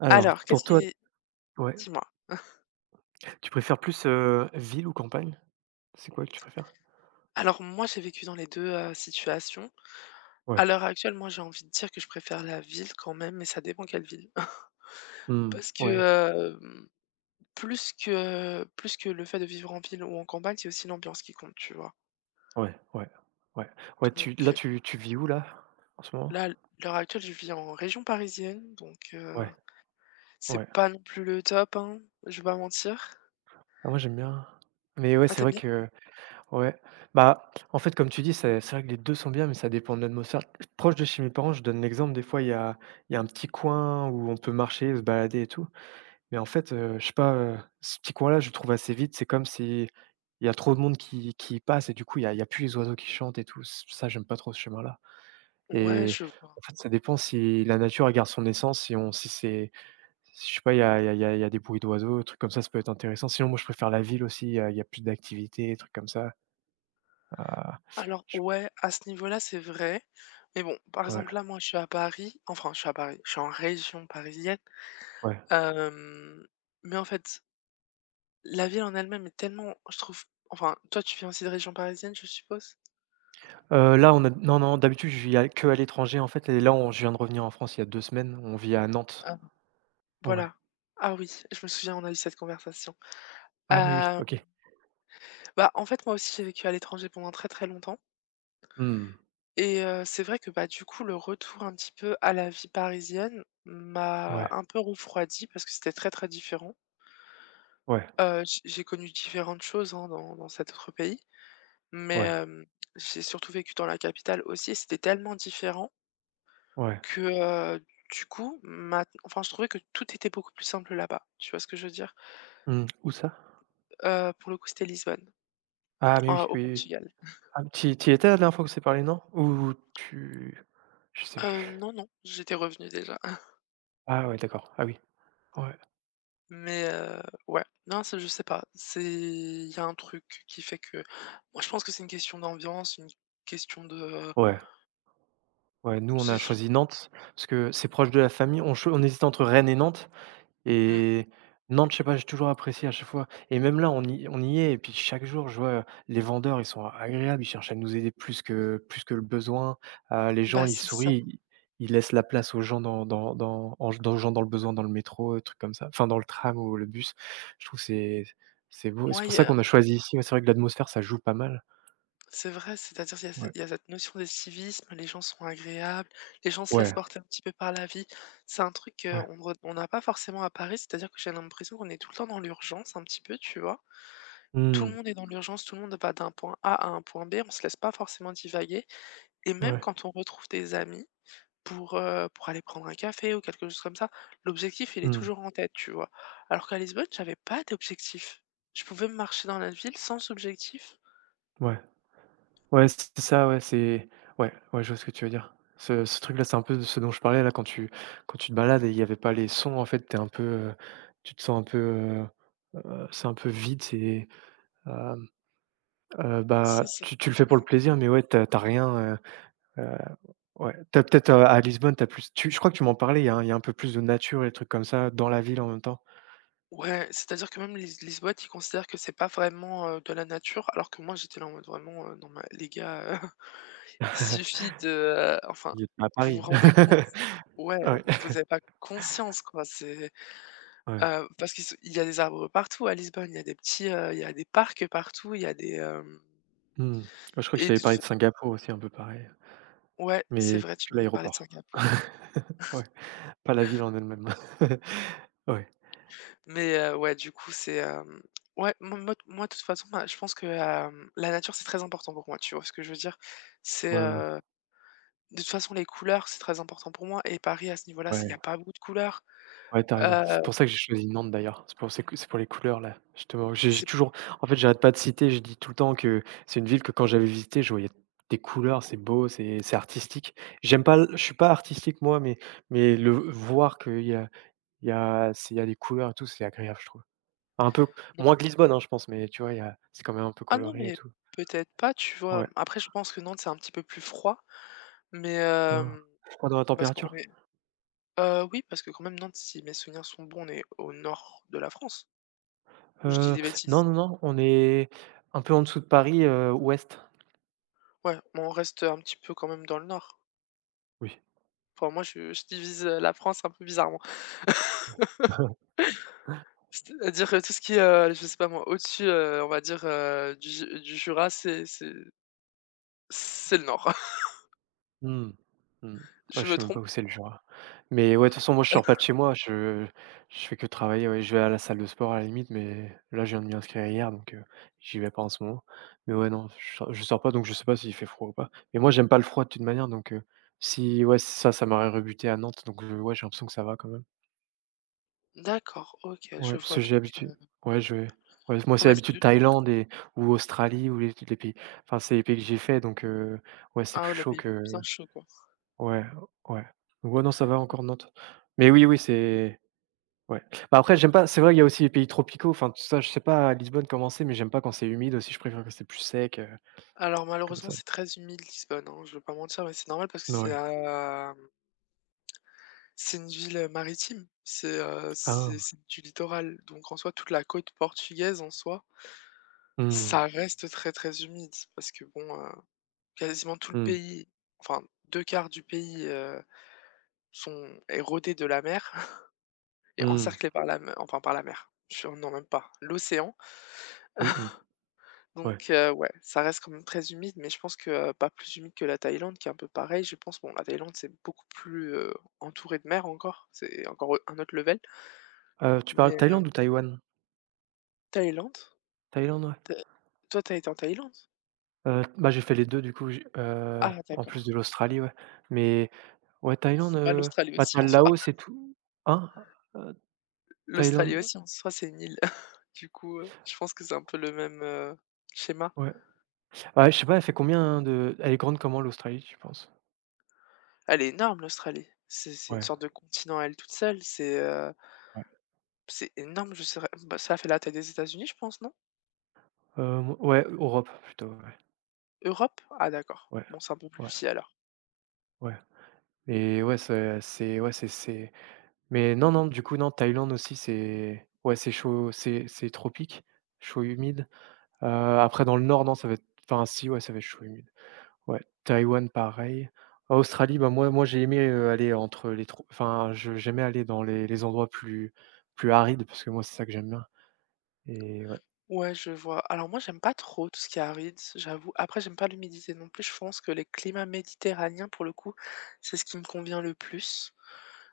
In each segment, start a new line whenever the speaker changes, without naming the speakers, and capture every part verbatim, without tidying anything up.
Alors,
Alors,
pour
qu'est-ce
toi.
qui
Ouais.
dis-moi.
Tu préfères plus, heu, ville ou campagne? C'est quoi que tu préfères?
Alors moi, j'ai vécu dans les deux heu, situations. À
Ouais.
l'heure actuelle, moi, j'ai envie de dire que je préfère la ville quand même, mais ça dépend quelle ville.
Mmh.
Parce
Ouais,
que, hem, plus que plus que le fait de vivre en ville ou en campagne, c'est aussi l'ambiance qui compte, tu vois?
ouais, ouais, ouais. Ouais,
Donc,
tu là,
heu,
tu tu vis où là, en ce moment?
là, à l'heure actuelle, je vis en région parisienne, donc, heu,
Ouais,
c'est
ouais.
pas non plus le top, hein, je vais pas mentir.
Ah moi, j'aime bien. Mais ouais,
Ah
c'est
tu
vrai
bien?
que, ouais. Bah, en fait, comme tu dis, c'est c'est vrai que les deux sont bien, mais ça dépend de l'atmosphère. Proche de chez mes parents, je donne l'exemple, des fois, il y a il y a un petit coin où on peut marcher, se balader et tout. Mais en fait, heu, je sais pas, heu, ce petit coin-là, je le trouve assez vite. C'est comme si il y a trop de monde qui qui y passe et du coup, il y a il y a plus les oiseaux qui chantent et tout. Ç ça, j'aime pas trop ce chemin-là
Ouais,
et
je vois.
en fait, ça dépend si la nature, elle garde son essence, si on si c'est si, je sais pas, il y a il y a il y a il y a des bruits d'oiseaux, des trucs comme ça, ça peut être intéressant. Sinon, moi, je préfère la ville aussi, il y a il y a plus d'activités, des trucs comme ça. Ah,
Alors
je
ouais, à ce niveau-là, c'est vrai. Mais bon, par
ouais,
exemple, là, moi, je suis à Paris. Enfin, je suis à Paris. Je suis en région parisienne.
ouais.
Hem, mais en fait, la ville en elle-même est tellement, je trouve enfin, toi, tu viens aussi de région parisienne, je suppose?
Heu, là, on a non, non, d'habitude, je vis à qu'à l'étranger, en fait. Et là, on je viens de revenir en France il y a deux semaines. On vit à Nantes.
Ah
Ouais.
voilà. Ah oui, je me souviens, on a eu cette conversation.
Ah mais oui,
Heu,
OK.
Bah, en fait, moi aussi, j'ai vécu à l'étranger pendant très, très longtemps
Mmh.
et heu, c'est vrai que, bah, du coup, le retour un petit peu à la vie parisienne m'a
Ouais,
un peu refroidi parce que c'était très, très différent.
ouais,
Heu, j j'ai connu différentes choses, hein, dans dans cet autre pays, mais,
ouais,
hem, j'ai surtout vécu dans la capitale aussi et c'était tellement différent
ouais.
que, heu, du coup, maint enfin, je trouvais que tout était beaucoup plus simple là-bas. Tu vois ce que je veux dire?
Mmh. Où ça?
Heu, pour le coup, c'était Lisbonne,
Ah mais
en
oui,
au
oui, oui. Oui.
Portugal.
Ah mais tu tu étais la dernière fois qu'on s'est parlé, non? Ou tu je sais
Heu,
plus.
non, non, j'étais revenue déjà,
Ah ouais, d'accord. Ah oui. Ouais.
mais, heu, ouais. Non, c'est je sais pas, c'est il y a un truc qui fait que moi, je pense que c'est une question d'ambiance, une question de
Ouais, ouais, nous, on
c'est
a
su
choisi Nantes parce que c'est proche de la famille. On cho on hésitait entre Rennes et Nantes.
mmh,
Et Nantes, je sais pas, j'ai toujours apprécié à chaque fois et même là, on y on y est et puis chaque jour, je vois, les vendeurs, ils sont agréables, ils cherchent à nous aider plus que plus que le besoin. Heu, les gens,
bah,
ils
c'est ça.
sourient, ils ils laissent la place aux gens dans dans dans en dans aux gens dans le besoin, dans le métro, heu, trucs comme ça, enfin dans le tram ou le bus. Je trouve que c'est c'est beau et c'est
Moi, il
pour
y
ça
a
qu'on a choisi ici. Ouais, c'est vrai que l'atmosphère, ça joue pas mal.
C'est vrai, c'est-à-dire qu'il y a ce
Ouais.
il y a cette notion de civisme, les gens sont agréables, les gens se laissent
Ouais,
porter un petit peu par la vie. C'est un truc
ouais.
qu'on re on n'a pas forcément à Paris, c'est-à-dire que j'ai l'impression qu'on est tout le temps dans l'urgence un petit peu, tu vois? Tout le
Mmh.
monde est dans l'urgence, tout le monde va d'un point A à un point B, on se laisse pas forcément divaguer et même
Ouais.
quand on retrouve des amis pour, heu, pour aller prendre un café ou quelque chose comme ça, l'objectif, il est
Mmh.
toujours en tête, tu vois? Alors qu'à Lisbonne, j'avais pas d'objectif. Je pouvais marcher dans la ville sans objectif.
Ouais. Ouais, c'est ça, ouais, c'est ouais, ouais, je vois ce que tu veux dire. Ce ce truc-là, c'est un peu de ce dont je parlais là quand tu quand tu te balades et il y avait pas les sons en fait, t'es un peu, heu, tu te sens un peu, heu, heu, c'est un peu vide, c'est, hem, heu,
C'est
bah,
ça.
tu tu le fais pour
Mmh.
le plaisir, mais ouais, t'as as rien, heu, heu, ouais, t'as peut-être, heu, à Lisbonne, t'as plus tu je crois que tu m'en parlais, il y a un- il y a un peu plus de nature et des trucs comme ça dans la ville en même temps.
Ouais, c'est-à-dire que même les les boîtes, ils considèrent que c'est pas vraiment, heu, de la nature, alors que moi j'étais là en mode vraiment, heu: «Non mais les gars, heu, il suffit de, heu, enfin,
Vous êtes pas à
vous vous
Paris.
rendez compte?» Ouais,
Ouais.
vous avez pas conscience quoi, c'est,
Ouais.
heu, parce qu'il se il y a des arbres partout à Lisbonne, il y a des petits, heu, il y a des parcs partout, il y a des, hem
Mmh. Ouais, je crois que je
et
t'avais
de toute
parlé
fa
de Singapour aussi, un peu pareil.
ouais, c'est
Mais
vrai, tu
que
m'avais parlé de
l'aéroport.
Singapour.
Ouais, pas la ville en elle-même. Ouais,
Mais, heu, ouais, du coup, c'est, hem, ouais, moi moi moi de toute façon, bah, je pense que, hem, la nature, c'est très important pour moi, tu vois ce que je veux dire? C'est,
ouais, ouais,
heu De toute façon, les couleurs, c'est très important pour moi et Paris, à ce niveau-là,
ouais,
s'il y a pas beaucoup de couleurs,
ouais, tu raison. C'est
heu,
pour ça que j'ai choisi Nantes d'ailleurs. C'est pour c'est que c'est pour les couleurs là, justement. J'ai j'ai
c'est
toujours. En fait, j'arrête pas de citer, je dis tout le temps que c'est une ville que quand j'avais visité je voyais des couleurs, c'est beau, c'est c'est artistique. J'aime pas l je suis pas artistique moi, mais mais le voir qu'il y a il y a s'il y a des couleurs et tout, c'est agréable, je trouve. Un peu
non.
moins que Lisbonne, hein, je pense, mais tu vois, il y a c'est quand même un peu
Ah non,
coloré et
mais
tout.
peut-être pas, tu vois?
Ouais,
Après, je pense que Nantes, c'est un petit peu plus froid, mais
hein.
hem,
Froid dans la
parce qu'on
température?
est heu, oui, parce que quand même, Nantes, si mes souvenirs sont bons, on est au nord de la France? Ou je dis
Heu,
des
non,
bêtises?
non, non, on est un peu en dessous de Paris, heu, ouest.
Ouais, on reste un petit peu quand même dans le nord.
Oui.
Enfin, moi, je je divise, heu, la France un peu bizarrement. C'est-à-dire que tout ce qui est, heu, je sais pas moi, au-dessus, heu, on va dire, heu, du Ju du Jura, c'est c'est c'est le nord.
Mmh. Mmh. Ouais,
Je
je
me
sais même
trompe?
pas où c'est le Jura. Mais ouais, de toute façon, moi, je sors pas de chez moi, je je fais que travailler, ouais, je vais à la salle de sport à la limite, mais là, je viens de m'y inscrire hier, donc heu, j'y vais pas en ce moment. Mais ouais, non, je sors je sors pas, donc je sais pas s'il fait froid ou pas. Mais moi, j'aime pas le froid de toute manière, donc heu, si ouais, ça, ça m'aurait rebuté à Nantes, donc heu, ouais, j'ai l'impression que ça va quand même.
D'accord, OK, je
Ouais, parce
vois
que j'ai
donc,
l'habitude
heu,
ouais, je vais ouais, moi,
en
c'est
mais c'est
l'habitude
de
Thaïlande et ou Australie ou les les pays enfin, c'est les pays que j'ai fait donc heu, ouais, c'est
ah ouais,
plus
il
chaud
avait
que
bien chauds quoi.
ouais, ouais. Donc, ouais, non, ça va encore Nantes. Mais oui, oui, c'est ouais. Bah, après, j'aime pas c'est vrai, qu'il y a aussi les pays tropicaux, enfin, tout ça, je sais pas à Lisbonne comment c'est, mais j'aime pas quand c'est humide aussi, je préfère que c'est plus sec, heu,
Alors
comme
malheureusement,
ça.
c'est très humide Lisbonne, hein, je vais pas mentir, mais c'est normal parce que c'est
Ouais.
à c'est une ville, maritime. C'est, heu,
Ah!
c'est c'est du littoral, donc en soi, toute la côte portugaise, en soi,
Mmh.
ça reste très, très humide parce que bon, heu, quasiment tout le
Mmh.
pays, enfin deux quarts du pays, heu, sont érodés de la mer et
Mmh.
encerclés par la me enfin par la mer. Je non, même pas, l'océan.
Mmh mh.
Donc
Ouais.
heu, ouais, ça reste quand même très humide, mais je pense que, heu, pas plus humide que la Thaïlande qui est un peu pareil, je pense. Bon, la Thaïlande, c'est beaucoup plus, heu, entouré de mer encore, c'est encore, un autre level,
Heu, tu parles
mais heu,
Thaïlande ou Taïwan?
Thaïlande?
Thaïlande, ouais?
T toi, t'as été en Thaïlande?
Heu, bah, j'ai fait les deux, du coup, j'ai heu,
Ah
en plus
d'accord.
de l'Australie, ouais. Mais ouais, Thaïlande,
Bah,
heu,
l'Australie
bah,
aussi
tu as
en
le
soi.
Laos et tout hein? Heu,
L'Australie
Thaïlande,
aussi en soi, c'est une île. Du coup, heu, je pense que c'est un peu le même, heu, schéma.
ouais. Ouais, je sais pas, elle fait combien hein, de elle est grande comment l'Australie, tu penses?
Elle est énorme l'Australie. C'est c'est une
Ouais,
sorte de continent à elle toute seule, c'est, heu,
ouais.
c'est énorme, je saurais bah, ça fait la taille des États-Unis, je pense, non?
Hem, ouais, Europe plutôt, ouais.
Europe? Ah d'accord.
Ouais,
Bon, c'est un peu plus
ouais,
petit alors.
ouais. Et ouais, c'est c'est ouais, c'est c'est mais non, non, du coup, non, Thaïlande aussi, c'est ouais, c'est chaud, c'est c'est tropique, chaud humide. Heu, après dans le nord, non, ça va être enfin si, ouais, ça va être chaud humide. Ouais, Taïwan pareil. Australie, bah, moi moi j'ai aimé, heu, aller entre les trois enfin je j'aimais aller dans les les endroits plus plus arides parce que moi c'est ça que j'aime bien et ouais,
Ouais, je vois. Alors moi, j'aime pas trop tout ce qui est aride, j'avoue. Après, j'aime pas l'humidité non plus. Je pense que les climats méditerranéens, pour le coup, c'est ce qui me convient le plus.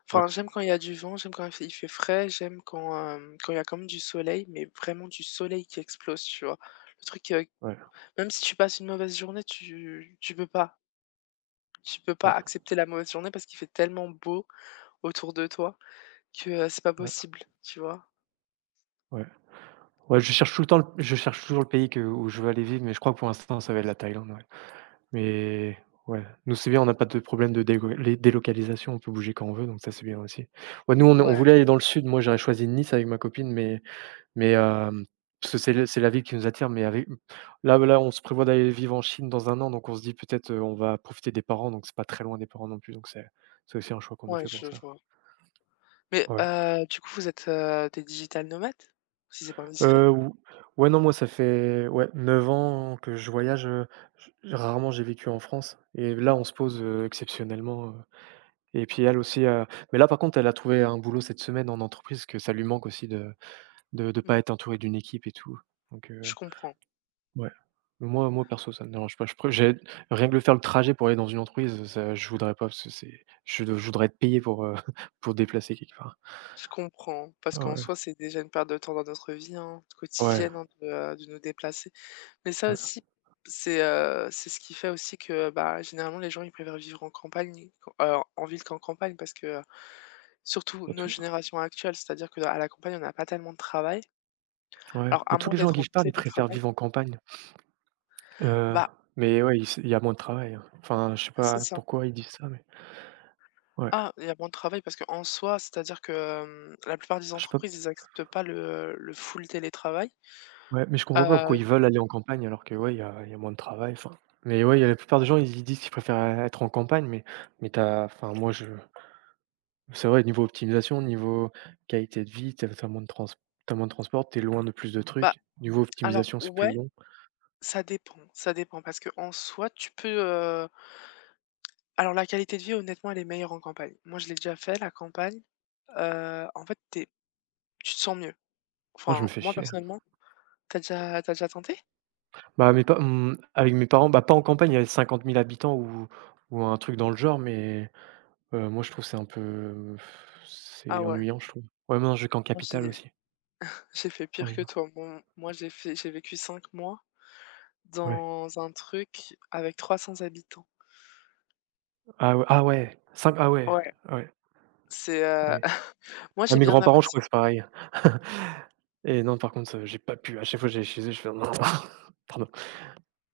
Enfin,
ouais,
j'aime quand il y a du vent, j'aime quand il fait il fait frais, j'aime quand, euh, quand il y a quand même du soleil, mais vraiment du soleil qui explose, tu vois. Le truc, euh,
ouais,
même si tu passes une mauvaise journée, tu, tu peux pas. Tu peux pas
ouais,
accepter la mauvaise journée parce qu'il fait tellement beau autour de toi que euh, c'est pas
ouais,
possible, tu vois.
ouais. Ouais, je cherche tout le temps le je cherche toujours le pays que où je veux aller vivre mais je crois que pour l'instant ça va être la Thaïlande, ouais. Mais ouais, nous c'est bien, on n'a pas de problème de dégo les délocalisation, on peut bouger quand on veut donc ça c'est bien aussi. Ouais, nous on on
Ouais,
voulait aller dans le sud, moi j'aurais choisi Nice avec ma copine mais Mais hem, parce que c'est le c'est la ville qui nous attire, mais avec là là, on se prévoit d'aller vivre en Chine dans un an, donc on se dit peut-être, heu, on va profiter des parents, donc c'est pas très loin des parents non plus, donc c'est c'est aussi un choix qu'on a
ouais,
fait pour
je
ça.
vois. Mais,
Ouais.
heu, du coup, vous êtes, heu, des digital nomades? Si c'est pas indiscret?
Heu, ou Ouais, non, moi ça fait, ouais, neuf ans que je voyage, heu, j rarement j'ai vécu en France et là on se pose, heu, exceptionnellement, heu et puis elle aussi, heu mais là par contre elle a trouvé un boulot cette semaine en entreprise, que ça lui manque aussi de ne de de pas
Mmh.
être entourée d'une équipe et tout, donc
Je
heu
comprends,
ouais. Moi moi perso, ça me dérange pas. Je pré J'ai rien que le faire le trajet pour aller dans une entreprise, ça je voudrais pas parce que c'est je je voudrais être payé pour, heu, pour déplacer quelque part.
je comprends, parce
Ah
qu'en
ouais.
soi, c'est déjà une perte de temps dans notre vie, hein,
Ouais,
quotidienne, hein, de, heu, de nous déplacer. Mais ça
ouais,
aussi, c'est, heu, c'est ce qui fait aussi que, bah, généralement, les gens, ils préfèrent vivre en campagne, qu heu, en ville qu'en campagne parce que, heu, surtout
y a
nos
tout.
générations actuelles, c'est-à-dire qu'à la campagne, on n'a pas tellement de travail.
Ouais,
Alors
mais
à
tous
moins
les gens à
d'être
qui
en
je parle, ils préfèrent
télétravail,
vivre en campagne. Heu,
bah,
mais ouais, ils s il y a moins de travail, hein. Enfin, je sais
c'est
pas
ça.
pourquoi ils disent ça, mais ouais.
Ah, il y a moins de travail parce qu'en soi, c'est-à-dire que, hem, la plupart des
Je sais pas
entreprises, ils acceptent pas le le full télétravail.
ouais, mais je comprends pas pourquoi
Heu,
ils veulent aller en campagne alors que, ouais, il y a il y a moins de travail, enfin. Mais ouais, il y a la plupart des gens, ils ils disent qu'ils préfèrent, euh, être en campagne, mais mais t'as enfin moi je C'est vrai, niveau optimisation, niveau qualité de vie, t'as as moins de trans t'as moins de transport, tu es loin de plus de
Bah,
trucs. Niveau
alors
optimisation, c'est plus
ouais,
long.
ça dépend, ça dépend parce que en soi, tu peux, heu alors la qualité de vie, honnêtement, elle est meilleure en campagne. Moi, je l'ai déjà fait, la campagne, heu, en fait, t'es, tu te sens mieux.
Moi, je
Enfin,
me fais
moi,
chier.
personnellement t'as déjà t'as déjà tenté?
Bah, mes pa mmh, avec mes parents, bah, pas en campagne, il y avait cinquante mille habitants ou ou un truc dans le genre, mais heu, moi, je trouve que c'est un peu
Ah
c'est
ouais,
ennuyant, je trouve. Ouais, mais non, je vais qu'en
moi,
capitale
j'ai
aussi,
j'ai fait
en
pire que
général.
toi. Mon moi, j'ai fait j'ai vécu cinq mois
Ouais.
dans un truc avec trois cents habitants.
Ah ouais ah ouais, cinq ah ouais,
Ouais,
ah ouais,
c'est,
ah
heu
oui.
Moi,
Ah,
j'ai
mes
bien
grands-parents, je crois que
apprécié.
c'est pareil. Et non, par contre, heu, j'ai pas pu. À chaque fois, que j'allais chez eux, je fais: «Pardon».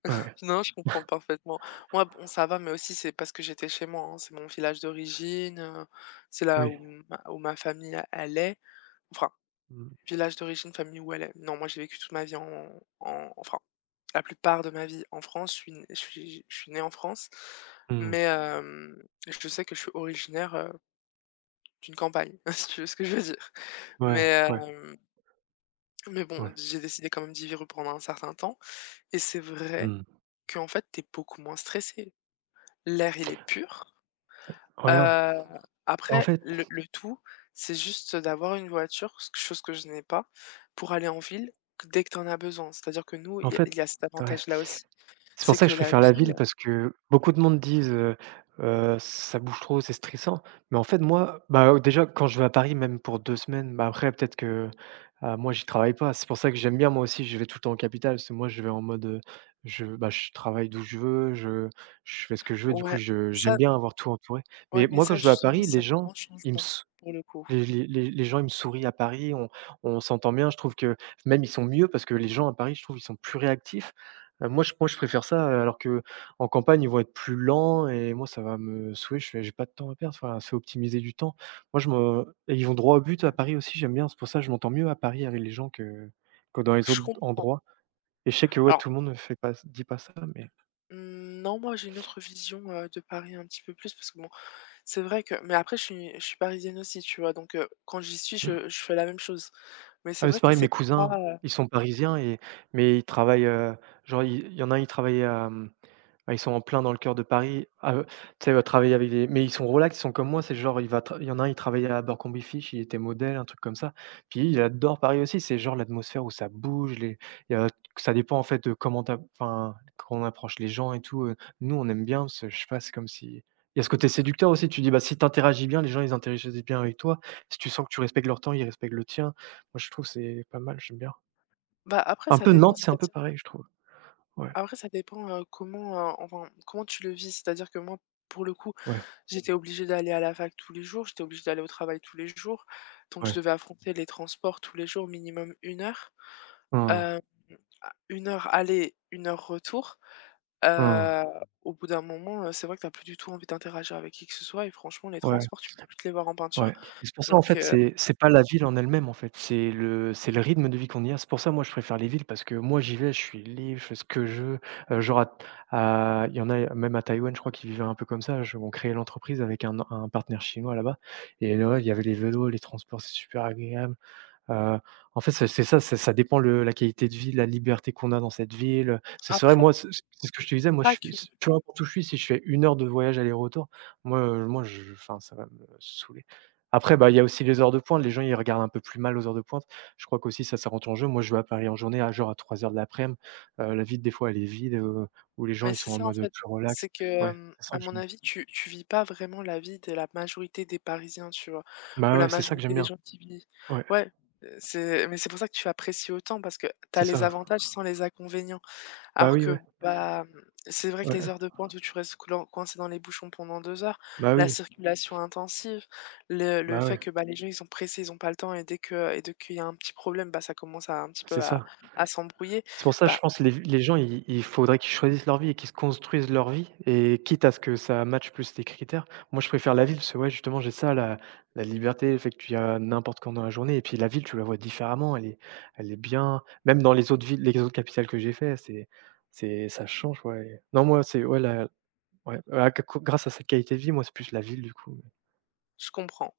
Ouais,
Non, je comprends parfaitement. Moi, bon, ça va, mais aussi c'est parce que j'étais chez moi, hein. C'est mon village d'origine, heu, c'est là
oui.
où ma où ma famille, e elle est. Enfin,
Mmh.
village d'origine, famille où elle est. Non, moi, j'ai vécu toute ma vie en en enfin, la plupart de ma vie en France. Je suis n je suis je suis née en France,
Mmh.
mais hem, je sais que je suis originaire, heu, d'une campagne, si tu veux ce que je veux dire. Mais
Ouais, ouais,
hem, mais bon,
ouais.
j'ai décidé quand même d'y vivre pendant un certain temps et c'est vrai
Mmh.
qu'en fait, t'es beaucoup moins stressé. L'air, il est pur.
Ouais, ouais.
Heu,
En
Après
fait
le le tout, c'est juste d'avoir une voiture, ce chose que je n'ai pas, pour aller en ville q dès que tu en as besoin. C'est-à-dire que nous,
en
il y a
fait,
il y a cet
ouais.
avantage-là aussi.
C'est pour
C'est
ça que
que
je
la
préfère la ville
ville
parce que beaucoup de monde disent, heu heu: «Ça bouge trop, c'est stressant». Mais en fait, moi, bah, heu, déjà quand je vais à Paris, même pour deux semaines, bah, après peut-être que, heu, moi j'y travaille pas. C'est pour ça que j'aime bien moi aussi, je vais tout le temps en capitale, parce que moi je vais en mode, heu, je bah, je travaille d'où je veux, je je fais ce que je veux, du coup
Ouais,
je j'aime
ça
bien avoir tout entouré.
ouais,
Mais
mais
moi quand
ça
je vais à
justement,
Paris,
c'est
les
un
gens,
grand
ils me
changement
s
pour le coup.
Les les les les gens, ils me sourient à Paris, on on s'entend bien. Je trouve que même ils sont mieux parce que les gens à Paris, je trouve, ils sont plus réactifs. Heu, moi, je moi, je préfère ça, heu, alors que en campagne, ils vont être plus lents et moi, ça va me saouler. Je fais: «J'ai pas de temps à perdre, enfin, c'est optimiser du temps». Moi, je me et Ils vont droit au but à
Ouais.
Paris aussi, j'aime bien. C'est pour ça que je m'entends mieux à Paris avec les gens que que dans les
Je
autres
comprends.
endroits, et je sais que, ouais,
Alors,
tout le monde ne fait pas dit pas ça, mais
mmh, non, moi j'ai une autre vision, heu, de Paris un petit peu plus parce que bon, c'est vrai que mais après je suis je suis parisienne aussi, tu vois? Donc, heu, quand j'y suis, je je fais la même chose. Mais
ah,
c'est
mais
vrai
c'est
que
pareil, mes
c'est
cousins,
pas.
ils sont parisiens et mais ils travaillent, heu, genre, il il y en a un, il travaille. Ah, ils sont en plein dans le cœur de Paris. Ah, heu, tu sais, heu, travailler avec des mais ils sont relax, ils sont comme moi, c'est genre il va tra il y en a un, il travaillait à Abercrombie Fitch, il était modèle, un truc comme ça. Puis il adore Paris aussi, c'est genre l'atmosphère où ça bouge, les il y a ça dépend en fait de comment tu a enfin, comment on approche les gens et tout, heu. Nous, on aime bien parce que je sais pas, c'est comme si il y a ce côté séducteur aussi, tu dis, bah, si tu interagis bien, les gens ils interagissent bien avec toi. Si tu sens que tu respectes leur temps, ils respectent le tien. Moi, je trouve c'est pas mal, j'aime bien.
Bah, après
Un
ça
peu
dépend,
Nantes, c'est un peu
c'est-à-dire
pareil, je trouve. Ouais,
après ça dépend, heu, comment, heu, enfin, comment tu le vis. C'est-à-dire que moi, pour le coup,
ouais,
j'étais obligée d'aller à la fac tous les jours, j'étais obligée d'aller au travail tous les jours, donc je
ouais.
devais affronter les transports tous les jours, minimum une heure.
Mmh.
Hem, a une heure aller, une heure retour.
Mmh.
Heu, Au bout d'un moment, heu, c'est vrai que t'as plus du tout envie d'interagir avec qui que ce soit et franchement les
Ouais.
transports, tu peux plus te les voir en peinture.
Ouais, et c'est pour ça, en
Donc
fait,
heu,
c'est c'est pas la ville en elle-même, en fait, c'est le c'est le rythme de vie qu'on y a. C'est pour ça, moi, je préfère les villes parce que moi, j'y vais, je suis libre, je fais ce que je veux. Heu, genre à à il y en a même à Taïwan, je crois qu'ils vivaient un peu comme ça. Je On créait l'entreprise avec un un partenaire chinois là-bas et ouais, il y avait les vélos, les transports, c'est super agréable. Heu, en fait, c'est c'est ça, c'est ça dépend le la qualité de vie, la liberté qu'on a dans cette ville, c'est c'est vrai,
après
moi, c'est c'est ce que je te disais, moi, je
pas
suis
que
s peu importe où je suis, si je fais une heure de voyage aller-retour, moi, heu, moi, je enfin, ça va me saouler. Après, bah, il y a aussi les heures de pointe, les gens, ils regardent un peu plus mal aux heures de pointe. Je crois qu'aussi ça, ça rentre en jeu. Moi, je vais à Paris en journée, à genre à trois heures de laprès midi, heu, la ville, des fois, elle est vide, heu, où les gens,
Mais
ils
c'est
sont en
ça en
mode,
fait,
plus
c'est
relax.
que,
Ouais,
hem,
c'est ça
à
que
mon
j'aime
avis, tu tu vis pas vraiment la vie de la majorité des Parisiens, tu vois? Ou
Bah,
la
ouais, c'est ça que
majorité
j'aime
des
bien.
gens qui vivent.
Ouais,
Ouais, heu, c'est mais c'est pour ça que tu apprécies autant parce que tu as
c'est
les
ça.
avantages sans les inconvénients.
Bah,
Alors
oui,
que,
ouais,
bah, mmh, c'est vrai que les
ouais,
heures de pointe où tu restes cloin coincé dans les bouchons pendant deux heures,
bah,
la
oui,
circulation intensive, le le
bah,
fait
ouais,
que, bah, les gens ils sont pressés, ils ont pas le temps et dès que et dès qu'il y a un petit problème, bah, ça commence à un petit peu
c'est
à
ça.
à s'embrouiller,
C'est pour ça, je
bah,
pense, les les gens, il il faudrait qu'ils choisissent leur vie et qu'ils se construisent leur vie et quitte à ce que ça matche plus tes critères. Moi, je préfère la ville parce que, ouais, justement, j'ai ça, la la liberté, le fait que tu y ailles n'importe quand dans la journée et puis la ville, tu la vois différemment, elle est elle est bien même dans les autres villes, les autres capitales que j'ai fait, c'est c'est ça change, ouais. Non, moi, c'est ouais, la ouais, ouais, à grâce à cette qualité de vie, moi, c'est plus la ville, du coup.
je comprends.